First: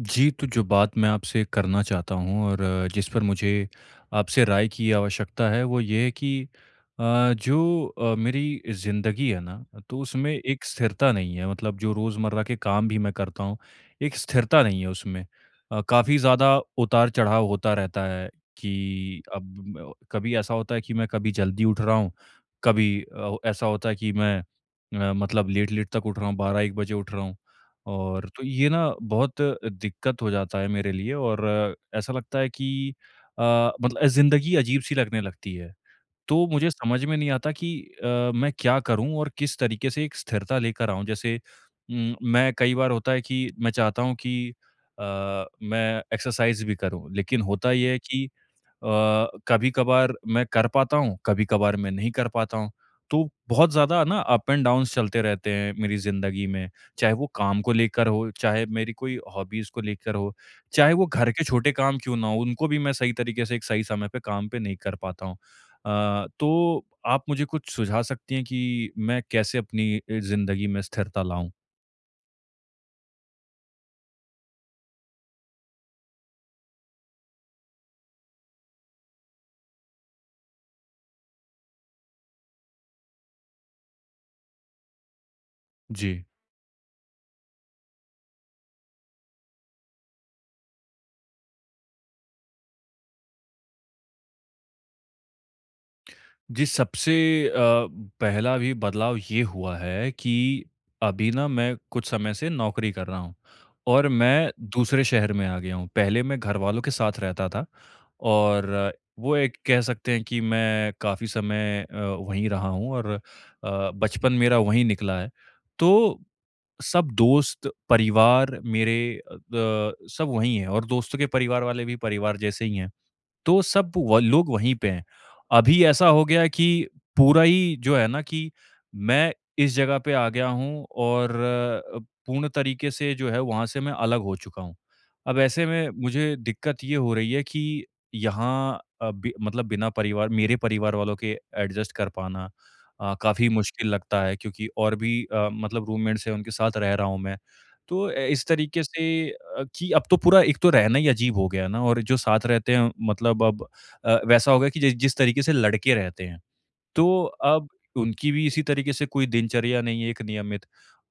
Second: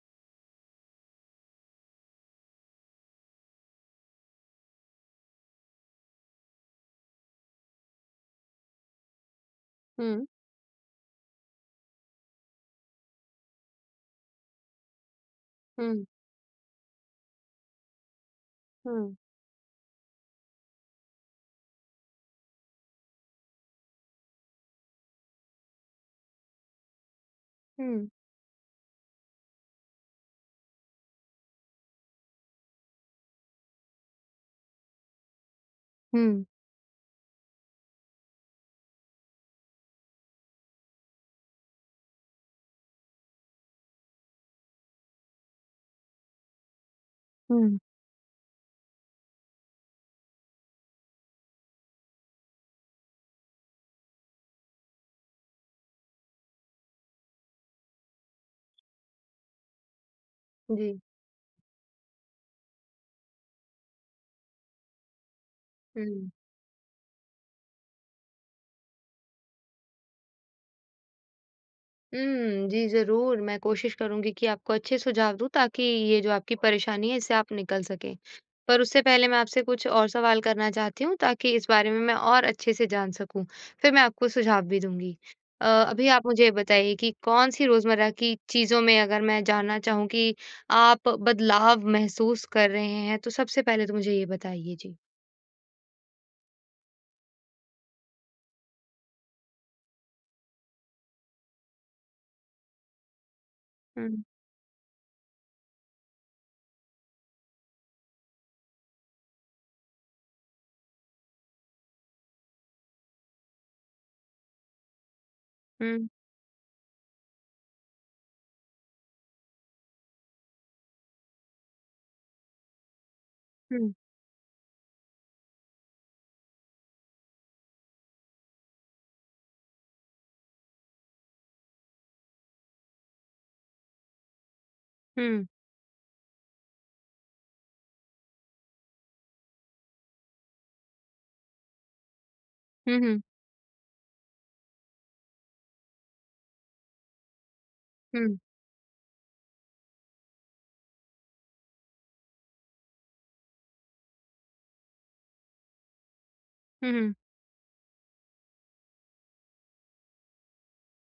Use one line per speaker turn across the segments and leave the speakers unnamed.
जी, तो जो बात मैं आपसे करना चाहता हूँ और जिस पर मुझे आपसे राय की आवश्यकता है, वो ये है कि जो मेरी ज़िंदगी है ना, तो
हुँ।
उसमें एक स्थिरता नहीं है। मतलब जो रोज़मर्रा के काम भी मैं करता हूँ, एक स्थिरता नहीं है उसमें।
हुँ।
काफ़ी ज़्यादा उतार-चढ़ाव होता रहता है
हुँ।
कि अब म कभी ऐसा होता है कि मैं कभी जल्दी उठ रहा हूँ, कभी ऐसा होता है कि मैं मतलब लेट-लेट तक उठ रहा हूँ, 12-1 बजे उठ रहा हूँ।
हुँ।
और तो ये ना बहुत दिक्कत हो जाता है मेरे लिए और ऐसा लगता है कि अ, मतलब ज़िंदगी अजीब-सी लगने लगती है।
हुँ।
तो मुझे समझ में नहीं आता कि अ, मैं क्या करूँ और किस तरीके से एक स्थिरता लेकर आऊँ? जैसे मैं कई बार होता है कि मैं चाहता हूँ कि अ, मैं एक्सरसाइज़ भी करूँ, लेकिन होता
हुँ।
ये है कि कभी-कभार मैं कर पाता हूँ, कभी-कभार मैं नहीं कर पाता हूँ। तो बहुत ज़्यादा ना अप एंड डाउन्स चलते रहते हैं मेरी ज़िंदगी में, चाहे वो काम को लेकर हो, चाहे मेरी कोई हॉबीज़ को लेकर हो, चाहे
जी।
वो घर के छोटे काम क्यों ना हो, उनको भी मैं सही तरीके से एक सही समय पे काम पे नहीं कर पाता हूँ।
हुँ।
तो आप मुझे कुछ सुझा सकती हैं कि मैं कैसे अपनी ज़िंदगी में स्थिरता लाऊँ?
हुँ, जी, ज़रूर, मैं कोशिश करूँगी कि आपको अच्छे सुझाव दूँ ताकि ये जो आपकी परेशानी है, इससे आप निकल सकें। पर उससे पहले मैं आपसे कुछ और सवाल करना चाहती हूँ ताकि इस बारे में मैं और अच्छे से जान सकूँ, फिर मैं आपको सुझाव भी दूँगी। अभी
जी।
आप मुझे ये बताइए कि कौन-सी रोज़मर्रा की चीज़ों में अगर मैं जानना चाहूँ कि आप बदलाव महसूस कर रहे हैं, तो सबसे पहले तो मुझे ये बताइए? जी।
जी, सबसे अ, पहला भी बदलाव ये हुआ है कि अभी ना मैं कुछ समय से नौकरी कर रहा हूँ और
हुँ।
मैं दूसरे शहर में आ गया हूँ। पहले मैं घरवालों के साथ रहता था और वो एक कह सकते हैं कि मैं काफ़ी समय वहीं रहा हूँ और बचपन मेरा वहीं निकला है।
हुँ।
तो सब दोस्त, परिवार मेरे अ, सब वहीं हैं और दोस्तों के परिवार वाले भी परिवार जैसे ही हैं। तो
हुँ।
सब व लोग वहीं पे हैं। अभी ऐसा हो गया कि पूरा ही जो है ना कि मैं इस जगह पे आ गया हूँ और पूर्ण तरीके से जो है वहाँ से मैं अलग हो चुका हूँ। अब
हुँ।
ऐसे में मुझे दिक्कत ये हो रही है कि यहाँ अ, बि मतलब बिना परिवार मेरे परिवार वालों के एडजस्ट कर पाना
हुँ। हुँ।
काफ़ी मुश्किल लगता है क्योंकि और भी मतलब रूममेट्स हैं उनके साथ रह रहा हूँ मैं। तो
हुँ।
इस तरीके से कि अब तो पूरा एक तो रहना ही अजीब हो गया ना और जो साथ रहते हैं मतलब अब वैसा हो गया कि जि जिस तरीके से लड़के रहते हैं।
हुँ। हुँ।
तो अब उनकी भी इसी तरीके से कोई दिनचर्या नहीं है एक नियमित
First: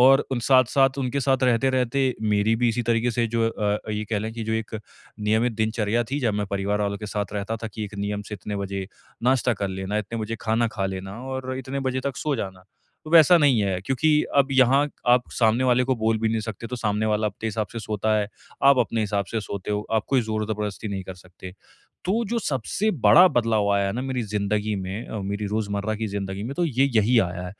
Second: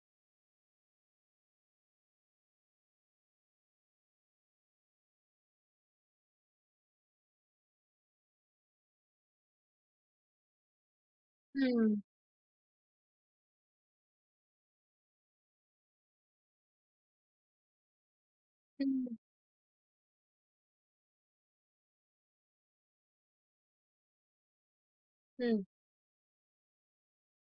और उन साथ-साथ उनके साथ रहते-रहते मेरी भी इसी तरीके से जो ये कह लें कि जो एक नियमित दिनचर्या थी जब मैं परिवार वालों के साथ रहता था कि एक नियम से इतने बजे नाश्ता कर लेना, इतने बजे खाना खा लेना और इतने
हुँ।
बजे तक सो जाना। तो वैसा नहीं है क्योंकि अब यहाँ आप सामने वाले को बोल भी नहीं सकते तो सामने वाला अपने हिसाब से सोता है, आप अपने
हुँ।
हिसाब से सोते हो, आप कोई ज़ोर-ज़बरदस्ती नहीं कर सकते। तो जो सबसे बड़ा बदलाव आया है ना मेरी ज़िंदगी में मेरी
हुँ।
रोज़मर्रा की ज़िंदगी में तो ये यही आया है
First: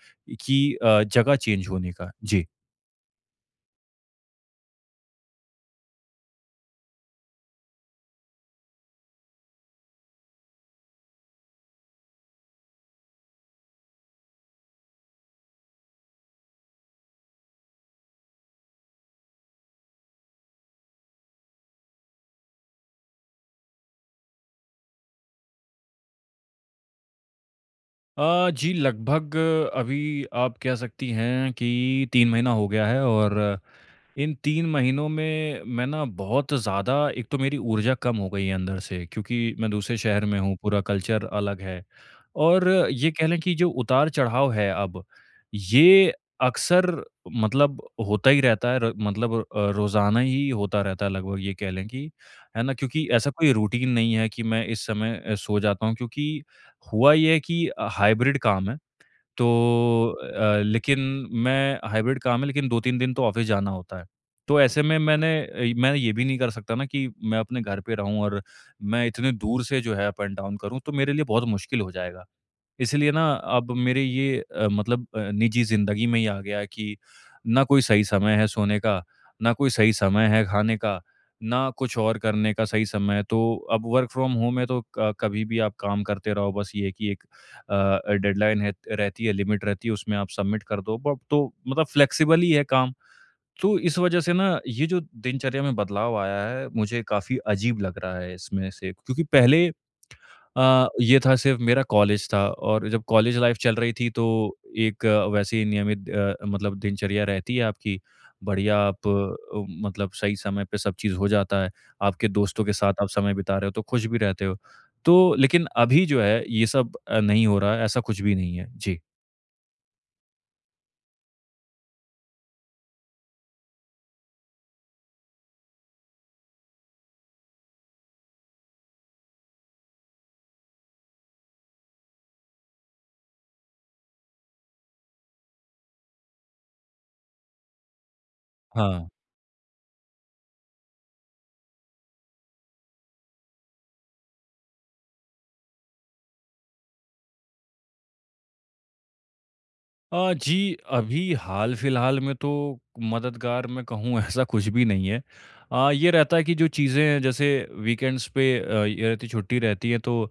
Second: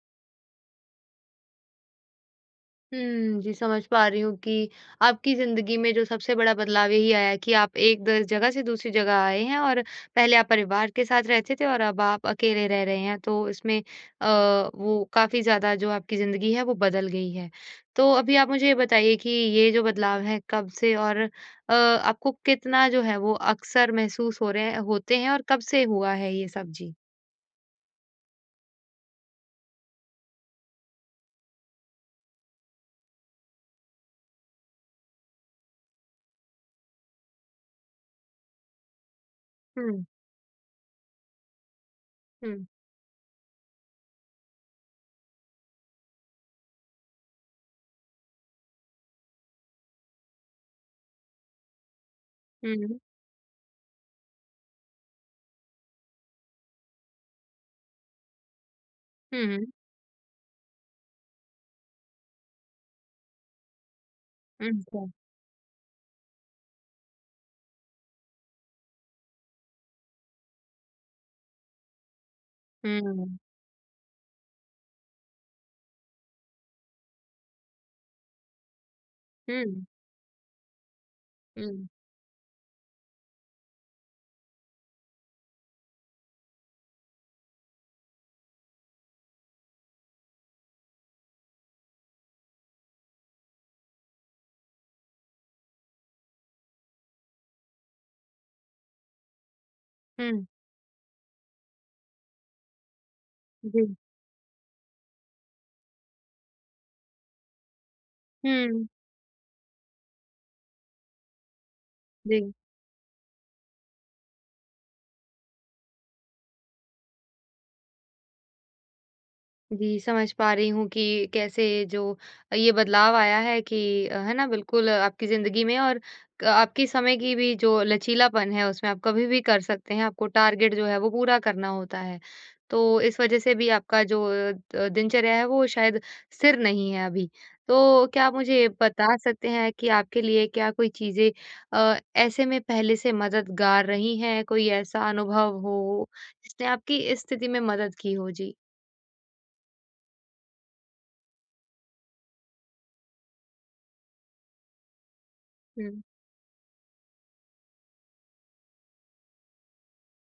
कि जगह चेंज होने का। जी।
हुँ। जी, समझ पा रही हूँ कि आपकी ज़िंदगी में जो सबसे बड़ा बदलाव यही आया है कि आप एक द जगह से दूसरी जगह आए हैं और पहले आप परिवार के साथ रहते थे और अब आप अकेले रह रहे हैं, तो इसमें वो काफ़ी ज़्यादा जो आपकी ज़िंदगी है, वो बदल गई है। तो अभी आप मुझे ये बताइए कि ये जो बदलाव है, कब से और आपको कितना जो है, वो अक्सर महसूस हो रहे हैं होते हैं और कब से हुआ है ये सब? जी।
जी लगभग अभी आप कह सकती हैं कि 3 महीना हो गया है और इन 3 महीनों में मैं ना बहुत ज़्यादा एक तो मेरी ऊर्जा कम हो गई है अंदर से क्योंकि मैं दूसरे
हुँ,
शहर में हूँ, पूरा कल्चर अलग है।
हुँ।
और ये कह लें कि जो उतार-चढ़ाव है अब, ये अक्सर मतलब होता ही रहता है र मतलब रोज़ाना ही होता रहता है लगभग ये कह लें कि, है
हुँ।
ना?
हुँ।
क्योंकि ऐसा कोई रूटीन नहीं है कि मैं इस समय सो जाता हूँ क्योंकि हुआ ये है कि हाइब्रिड काम है। तो अ, लेकिन मैं हाइब्रिड काम है लेकिन 2-3 दिन तो ऑफ़िस जाना होता है। तो
हुँ।
ऐसे में
हुँ।
मैं ये भी नहीं कर सकता ना कि मैं अपने घर पे रहूँ और मैं इतने दूर से जो है अप एंड डाउन करूँ, तो मेरे लिए बहुत मुश्किल हो जाएगा। इसलिए ना
हुँ।
अब मेरे ये, मतलब निजी ज़िंदगी में ही आ गया है कि ना कोई सही समय है सोने का, ना
हुँ।
कोई सही समय है खाने का, ना
हुँ।
कुछ और करने का सही समय है। तो अब वर्क फ्रॉम होम है तो क कभी भी आप काम करते रहो बस ये है कि एक डेडलाइन है रहती है, लिमिट रहती है उसमें आप सबमिट कर दो। ब तो मतलब फ्लेक्सिबल ही है काम। तो इस वजह से ना ये जो दिनचर्या में बदलाव आया है मुझे काफ़ी अजीब लग रहा है इसमें से क्योंकि पहले
हुँ।
ये था सिर्फ़ मेरा कॉलेज था और जब कॉलेज लाइफ़ चल
जी।
रही थी तो एक वैसे ही नियमित, मतलब दिनचर्या रहती है आपकी। बढ़िया
हुँ।
आप, मतलब सही समय पे सब चीज़ हो जाता है। आपके
जी।
दोस्तों के साथ आप समय बिता रहे हो तो खुश भी रहते हो। तो लेकिन अभी जो है ये सब नहीं हो रहा है, ऐसा कुछ भी नहीं है। जी।
जी, समझ पा रही हूँ कि कैसे जो ये बदलाव आया है कि है ना, बिल्कुल आपकी ज़िंदगी में और क आपके समय की भी जो लचीलापन है, उसमें आप कभी भी कर सकते हैं, आपको टारगेट जो है, वो पूरा करना होता है। तो इस वज़ह से भी आपका जो दिनचर्या है, वो शायद स्थिर नहीं है अभी। तो क्या आप मुझे
हाँ।
बता सकते हैं कि आपके लिए क्या कोई चीज़ें ऐसे में पहले से मददगार रही हैं? कोई ऐसा अनुभव हो, जिसने आपकी इस स्थिति में मदद की हो? जी।
जी, अभी हाल-फिलहाल में तो मददगार मैं कहूँ ऐसा कुछ भी नहीं है।
हुँ।
ये रहता है कि जो चीज़ें जैसे वीकेंड्स पे ये रहती छुट्टी रहती है तो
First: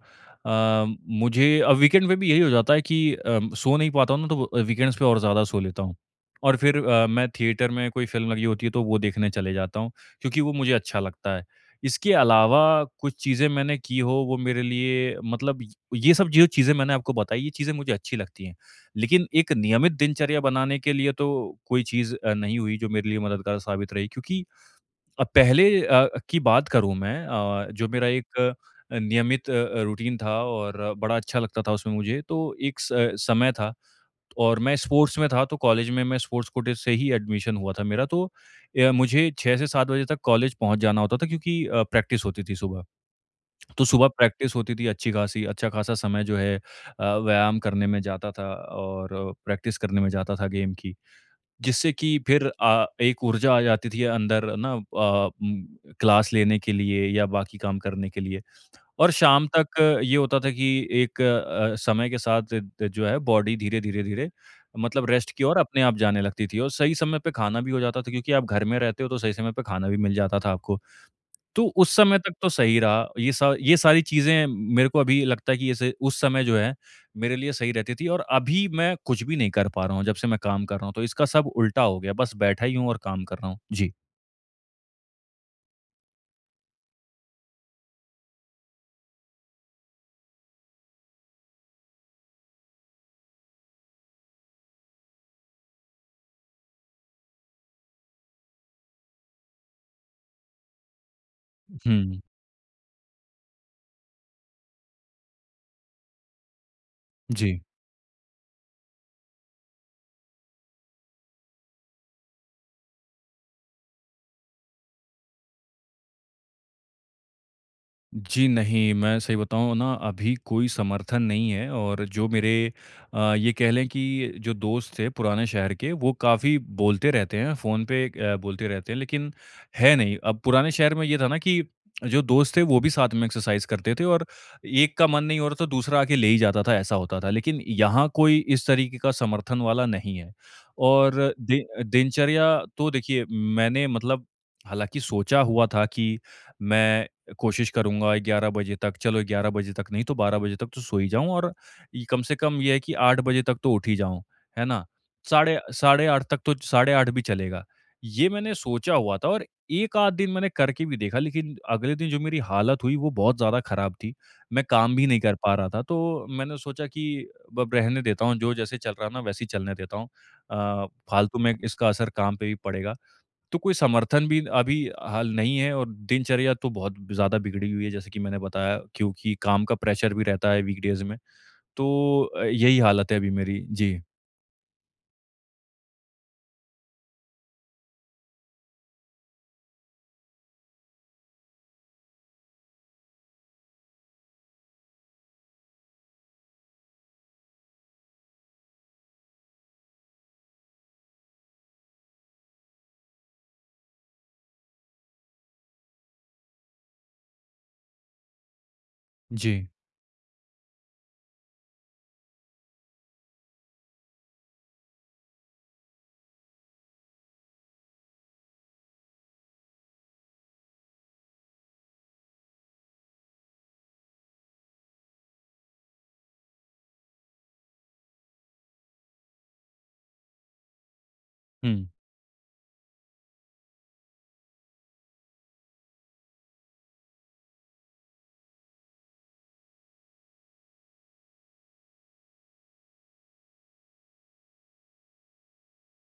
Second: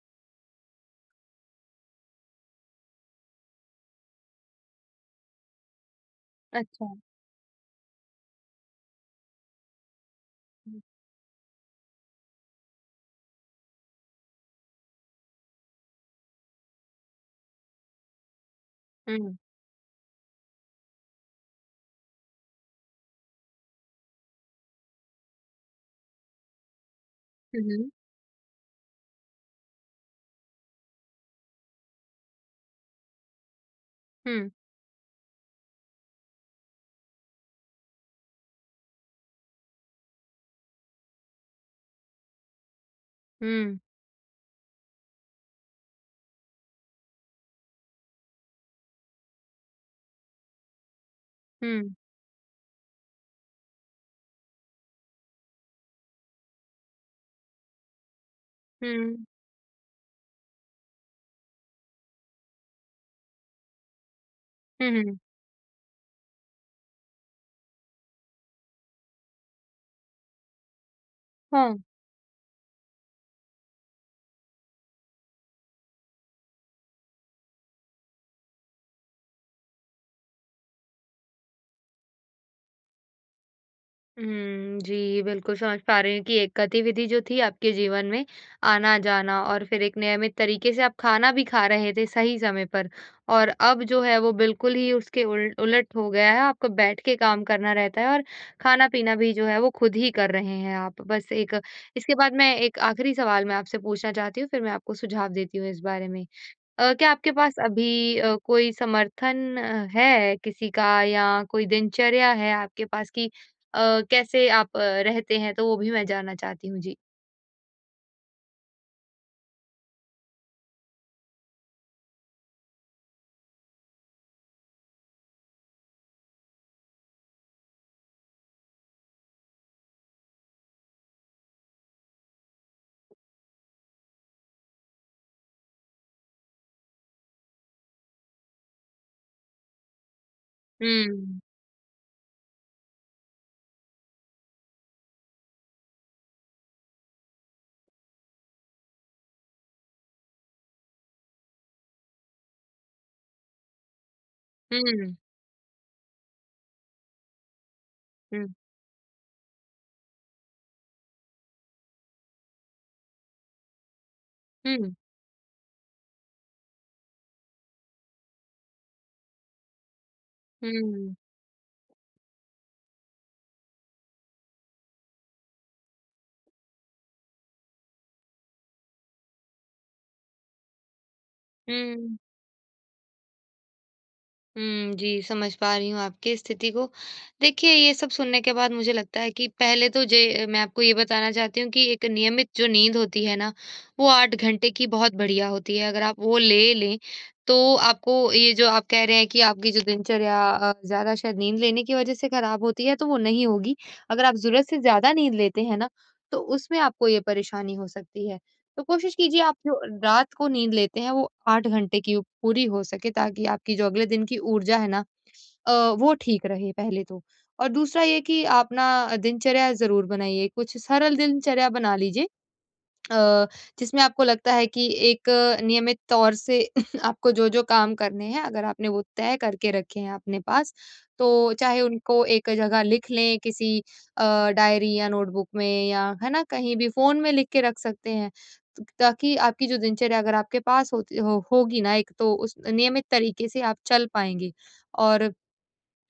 अ, मुझे अब वीकेंड पे भी यही हो जाता है कि सो नहीं पाता हूँ ना तो वीकेंड्स पे और ज़्यादा सो लेता हूँ। और फिर
अच्छा।
मैं थिएटर में कोई फ़िल्म लगी होती है तो वो देखने चले जाता हूँ, क्योंकि वो मुझे
हुँ।
अच्छा लगता है। इसके अलावा कुछ चीज़ें मैंने की हो वो मेरे लिए मतलब य ये सब जो चीज़ें मैंने आपको बताई ये चीज़ें मुझे अच्छी लगती हैं। लेकिन
हुँ।
एक नियमित दिनचर्या बनाने के लिए तो कोई चीज़ नहीं हुई जो मेरे लिए मददगार साबित रही क्योंकि पहले की बात करूँ मैं
हुँ।
अ, जो
हुँ।
मेरा एक नियमित रूटीन था और बड़ा अच्छा लगता था उसमें मुझे तो एक समय था
हुँ।
और मैं स्पोर्ट्स में था तो कॉलेज में मैं स्पोर्ट्स कोटे से ही एडमिशन हुआ था मेरा तो मुझे 6 से 7 बजे तक कॉलेज पहुँच जाना होता था क्योंकि प्रैक्टिस होती थी सुबह। तो सुबह प्रैक्टिस होती थी अच्छी खासी, अच्छा खासा समय जो है व्यायाम करने में जाता था और प्रैक्टिस करने में जाता था गेम की। जिससे
हुँ।
कि फिर एक ऊर्जा आ जाती थी अंदर ना, क्लास लेने के लिए या बाकी काम करने के लिए और
हुँ।
शाम तक ये होता था कि एक समय के साथ द जो है बॉडी धीरे, धीरे, धीरे
हुँ।
मतलब
हुँ।
रेस्ट की ओर अपने आप जाने लगती थी और सही समय पे खाना भी हो जाता था क्योंकि आप घर में रहते हो तो सही समय पे खाना भी मिल जाता था आपको। तो
हाँ।
उस समय तक तो सही रहा। ये सारी चीज़ें मेरे को अभी लगता है कि ऐसे उस समय जो है, मेरे लिए सही रहती थी और अभी मैं कुछ भी नहीं कर पा रहा हूँ, जब से मैं काम कर रहा हूँ। तो इसका सब उल्टा हो गया, बस बैठा ही हूँ और काम कर रहा हूँ। जी।
हुँ, जी, बिल्कुल समझ पा रही हूँ कि एक गतिविधि जो थी आपके जीवन में आना-जाना और फिर एक नियमित तरीके से आप खाना भी खा रहे थे सही समय पर और अब जो है वो बिल्कुल ही उसके उल उलट हो गया है, आपको बैठ के काम करना रहता है और खाना-पीना भी जो है वो खुद ही कर रहे हैं आप। बस एक। इसके
हुँ,
बाद मैं एक आखिरी सवाल मैं आपसे पूछना चाहती हूँ, फिर मैं आपको सुझाव देती हूँ इस बारे में। क्या आपके पास
जी।
अभी कोई समर्थन है किसी का या कोई दिनचर्या है आपके पास कि कैसे आप रहते हैं? तो वो भी मैं जानना चाहती हूँ। जी।
जी नहीं, मैं सही बताऊँ ना अभी कोई समर्थन नहीं है और जो मेरे ये कह लें कि जो दोस्त थे पुराने शहर के वो काफ़ी बोलते रहते हैं, फ़ोन पे बोलते रहते हैं लेकिन है नहीं। अब पुराने शहर में ये था ना कि जो दोस्त थे वो भी साथ में एक्सरसाइज़ करते थे और एक का मन नहीं हो रहा तो दूसरा आके ले ही जाता था, ऐसा होता था। लेकिन यहाँ कोई इस तरीके का समर्थन वाला नहीं है और
हुँ।
दि दिनचर्या तो देखिए मैंने मतलब हालाँकि सोचा हुआ था कि मैं कोशिश करूँगा 11 बजे तक, चलो 11 बजे तक नहीं तो 12 बजे तक तो सो ही जाऊँ और ये कम से कम ये है कि 8 बजे तक तो उठ ही जाऊँ, है
हुँ।
ना?
हुँ।
साढ़े साढ़े 8 तक तो साढ़े 8 भी चलेगा। ये
हुँ।
मैंने सोचा हुआ था और एक आध दिन मैंने करके भी देखा लेकिन अगले दिन जो मेरी हालत हुई वो बहुत ज़्यादा ख़राब थी। मैं
हुँ।
काम भी नहीं कर पा रहा था तो मैंने सोचा कि अब रहने देता हूँ, जो जैसे चल रहा है ना वैसे ही चलने देता हूँ। अ,
हुँ।
फालतू में इसका असर काम पे भी पड़ेगा। तो कोई समर्थन भी अभी हाल नहीं है और दिनचर्या तो बहुत ज़्यादा बिगड़ी हुई है जैसे कि मैंने बताया क्योंकि काम का प्रेशर भी रहता है वीकडेज़ में।
हुँ।
तो यही हालत है अभी मेरी। जी।
हुँ, जी, समझ पा रही हूँ आपकी स्थिति को। देखिए, ये सब सुनने के बाद मुझे लगता है कि पहले तो जे मैं आपको ये बताना चाहती हूँ कि एक नियमित जो नींद होती है ना, वो 8 घंटे की बहुत बढ़िया होती है। अगर आप वो ले लें, तो आपको ये जो आप कह रहे हैं कि आपकी जो दिनचर्या ज़्यादा शायद नींद लेने की वजह से खराब होती है, तो वो नहीं होगी। अगर आप ज़रूरत से ज़्यादा नींद लेते हैं ना, तो उसमें आपको ये परेशानी हो सकती है। तो कोशिश कीजिए आप
जी।
जो रात को नींद लेते हैं वो 8 घंटे की पूरी हो सके ताकि आपकी जो अगले दिन की ऊर्जा है ना, अ, वो ठीक रहे पहले तो। और दूसरा ये कि आप ना दिनचर्या ज़रूर बनाइए, कुछ सरल दिनचर्या बना लीजिए अ, जिसमें आपको लगता है कि एक नियमित तौर से, आपको जो-जो काम करने हैं, अगर आपने वो तय करके रखे हैं अपने पास, तो चाहे
हुँ,
उनको एक जगह लिख लें किसी डायरी या नोटबुक में या है ना, कहीं भी फ़ोन में लिख के रख सकते हैं। त ताकि आपकी जो दिनचर्या अगर आपके पास होती हो होगी ना एक तो उस नियमित तरीके से आप चल पाएँगे, और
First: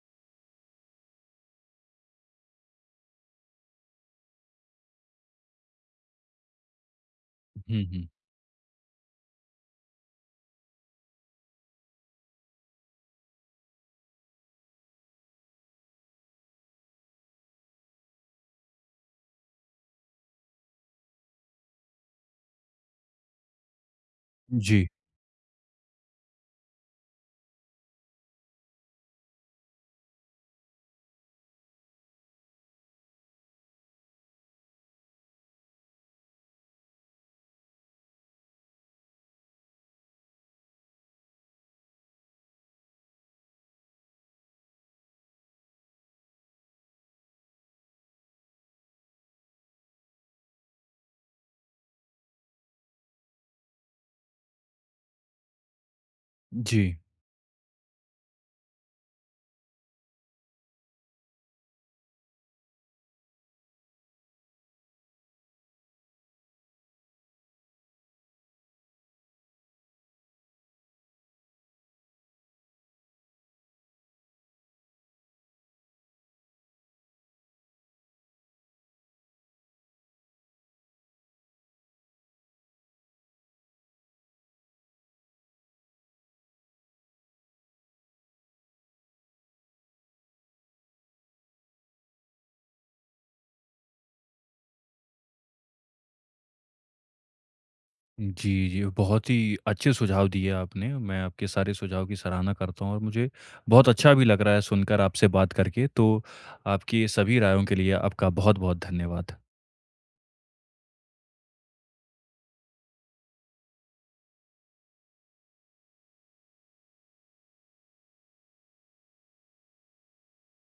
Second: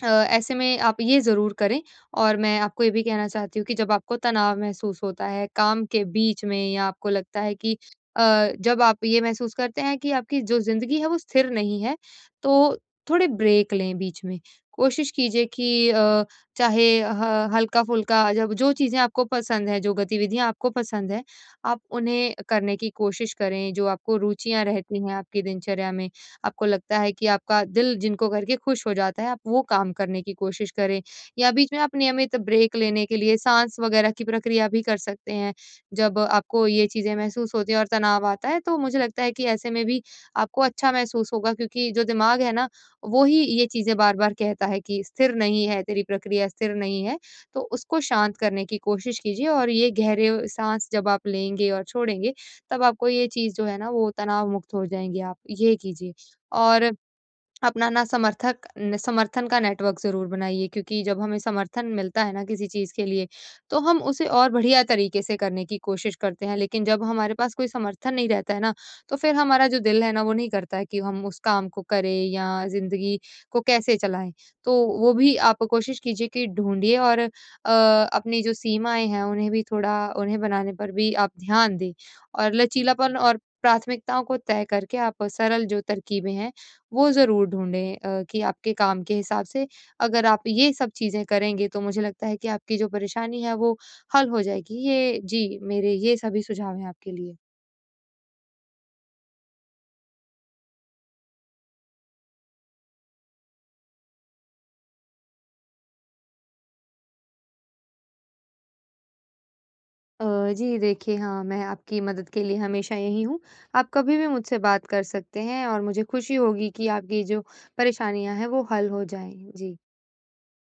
ऐसे में आप ये ज़रूर करें। और मैं आपको ये भी कहना चाहती हूँ कि जब आपको तनाव महसूस होता है काम के बीच में या आपको लगता है कि
हुँ, हुँ।
जब आप ये महसूस करते हैं कि आपकी जो ज़िंदगी है वो स्थिर नहीं है, तो थोड़े ब्रेक लें बीच में। कोशिश कीजिए कि चाहे ह हल्का-फुल्का, जब जो चीज़ें आपको पसंद हैं, जो गतिविधियाँ आपको पसंद हैं, आप उन्हें करने की कोशिश करें, जो आपको रुचियाँ
जी,
रहती हैं आपकी दिनचर्या में। आपको लगता है कि आपका दिल जिनको करके खुश हो जाता है, आप वो काम करने की कोशिश करें। या बीच में आप नियमित ब्रेक लेने के लिए साँस वगैरह की प्रक्रिया भी कर सकते हैं। जब आपको ये चीज़ें महसूस होती हैं और तनाव आता है, तो मुझे लगता है कि ऐसे में भी आपको अच्छा महसूस होगा क्योंकि जो दिमाग है ना, वो ही ये चीज़ें बार-बार कहता है कि स्थिर नहीं है, तेरी प्रक्रिया स्थिर नहीं है। तो उसको शांत करने की कोशिश कीजिए और ये गहरे साँस जब आप लेंगे और छोड़ेंगे, तब आपको ये चीज़ जो है ना, वो तनाव मुक्त हो जाएँगे आप। ये कीजिए।
जी।
और अपना ना समर्थक न समर्थन का नेटवर्क ज़रूर बनाइए क्योंकि जब हमें समर्थन मिलता है ना किसी चीज़ के लिए, तो हम उसे और बढ़िया तरीके से करने की कोशिश करते हैं। लेकिन जब हमारे पास कोई समर्थन नहीं रहता है ना, तो फिर हमारा जो दिल है ना वो नहीं करता है कि हम उस काम को करें या ज़िंदगी को कैसे चलाएँ। तो वो भी आप कोशिश कीजिए कि ढूँढिए, और अपनी जो सीमाएँ हैं उन्हें भी थोड़ा उन्हें बनाने पर भी आप ध्यान दें। और लचीलापन और प्राथमिकताओं को तय करके आप सरल जो तरकीबें हैं वो ज़रूर ढूँढें कि आपके काम के हिसाब से अगर आप ये सब चीज़ें करेंगे तो मुझे लगता है कि आपकी जो परेशानी है वो हल हो जाएगी। ये जी, मेरे ये सभी सुझाव हैं आपके लिए।
जी, जी। बहुत ही अच्छे सुझाव दिए आपने। मैं आपके सारे सुझाव की सराहना करता हूँ और मुझे बहुत अच्छा भी लग रहा है सुनकर आपसे बात करके। तो आपकी सभी रायों के लिए आपका बहुत-बहुत धन्यवाद।
अ, जी देखिए, हाँ, मैं आपकी मदद के लिए हमेशा यहीं हूँ। आप कभी भी मुझसे बात कर सकते हैं और मुझे खुशी होगी कि आपकी जो परेशानियाँ हैं वो हल हो जाएँ। जी।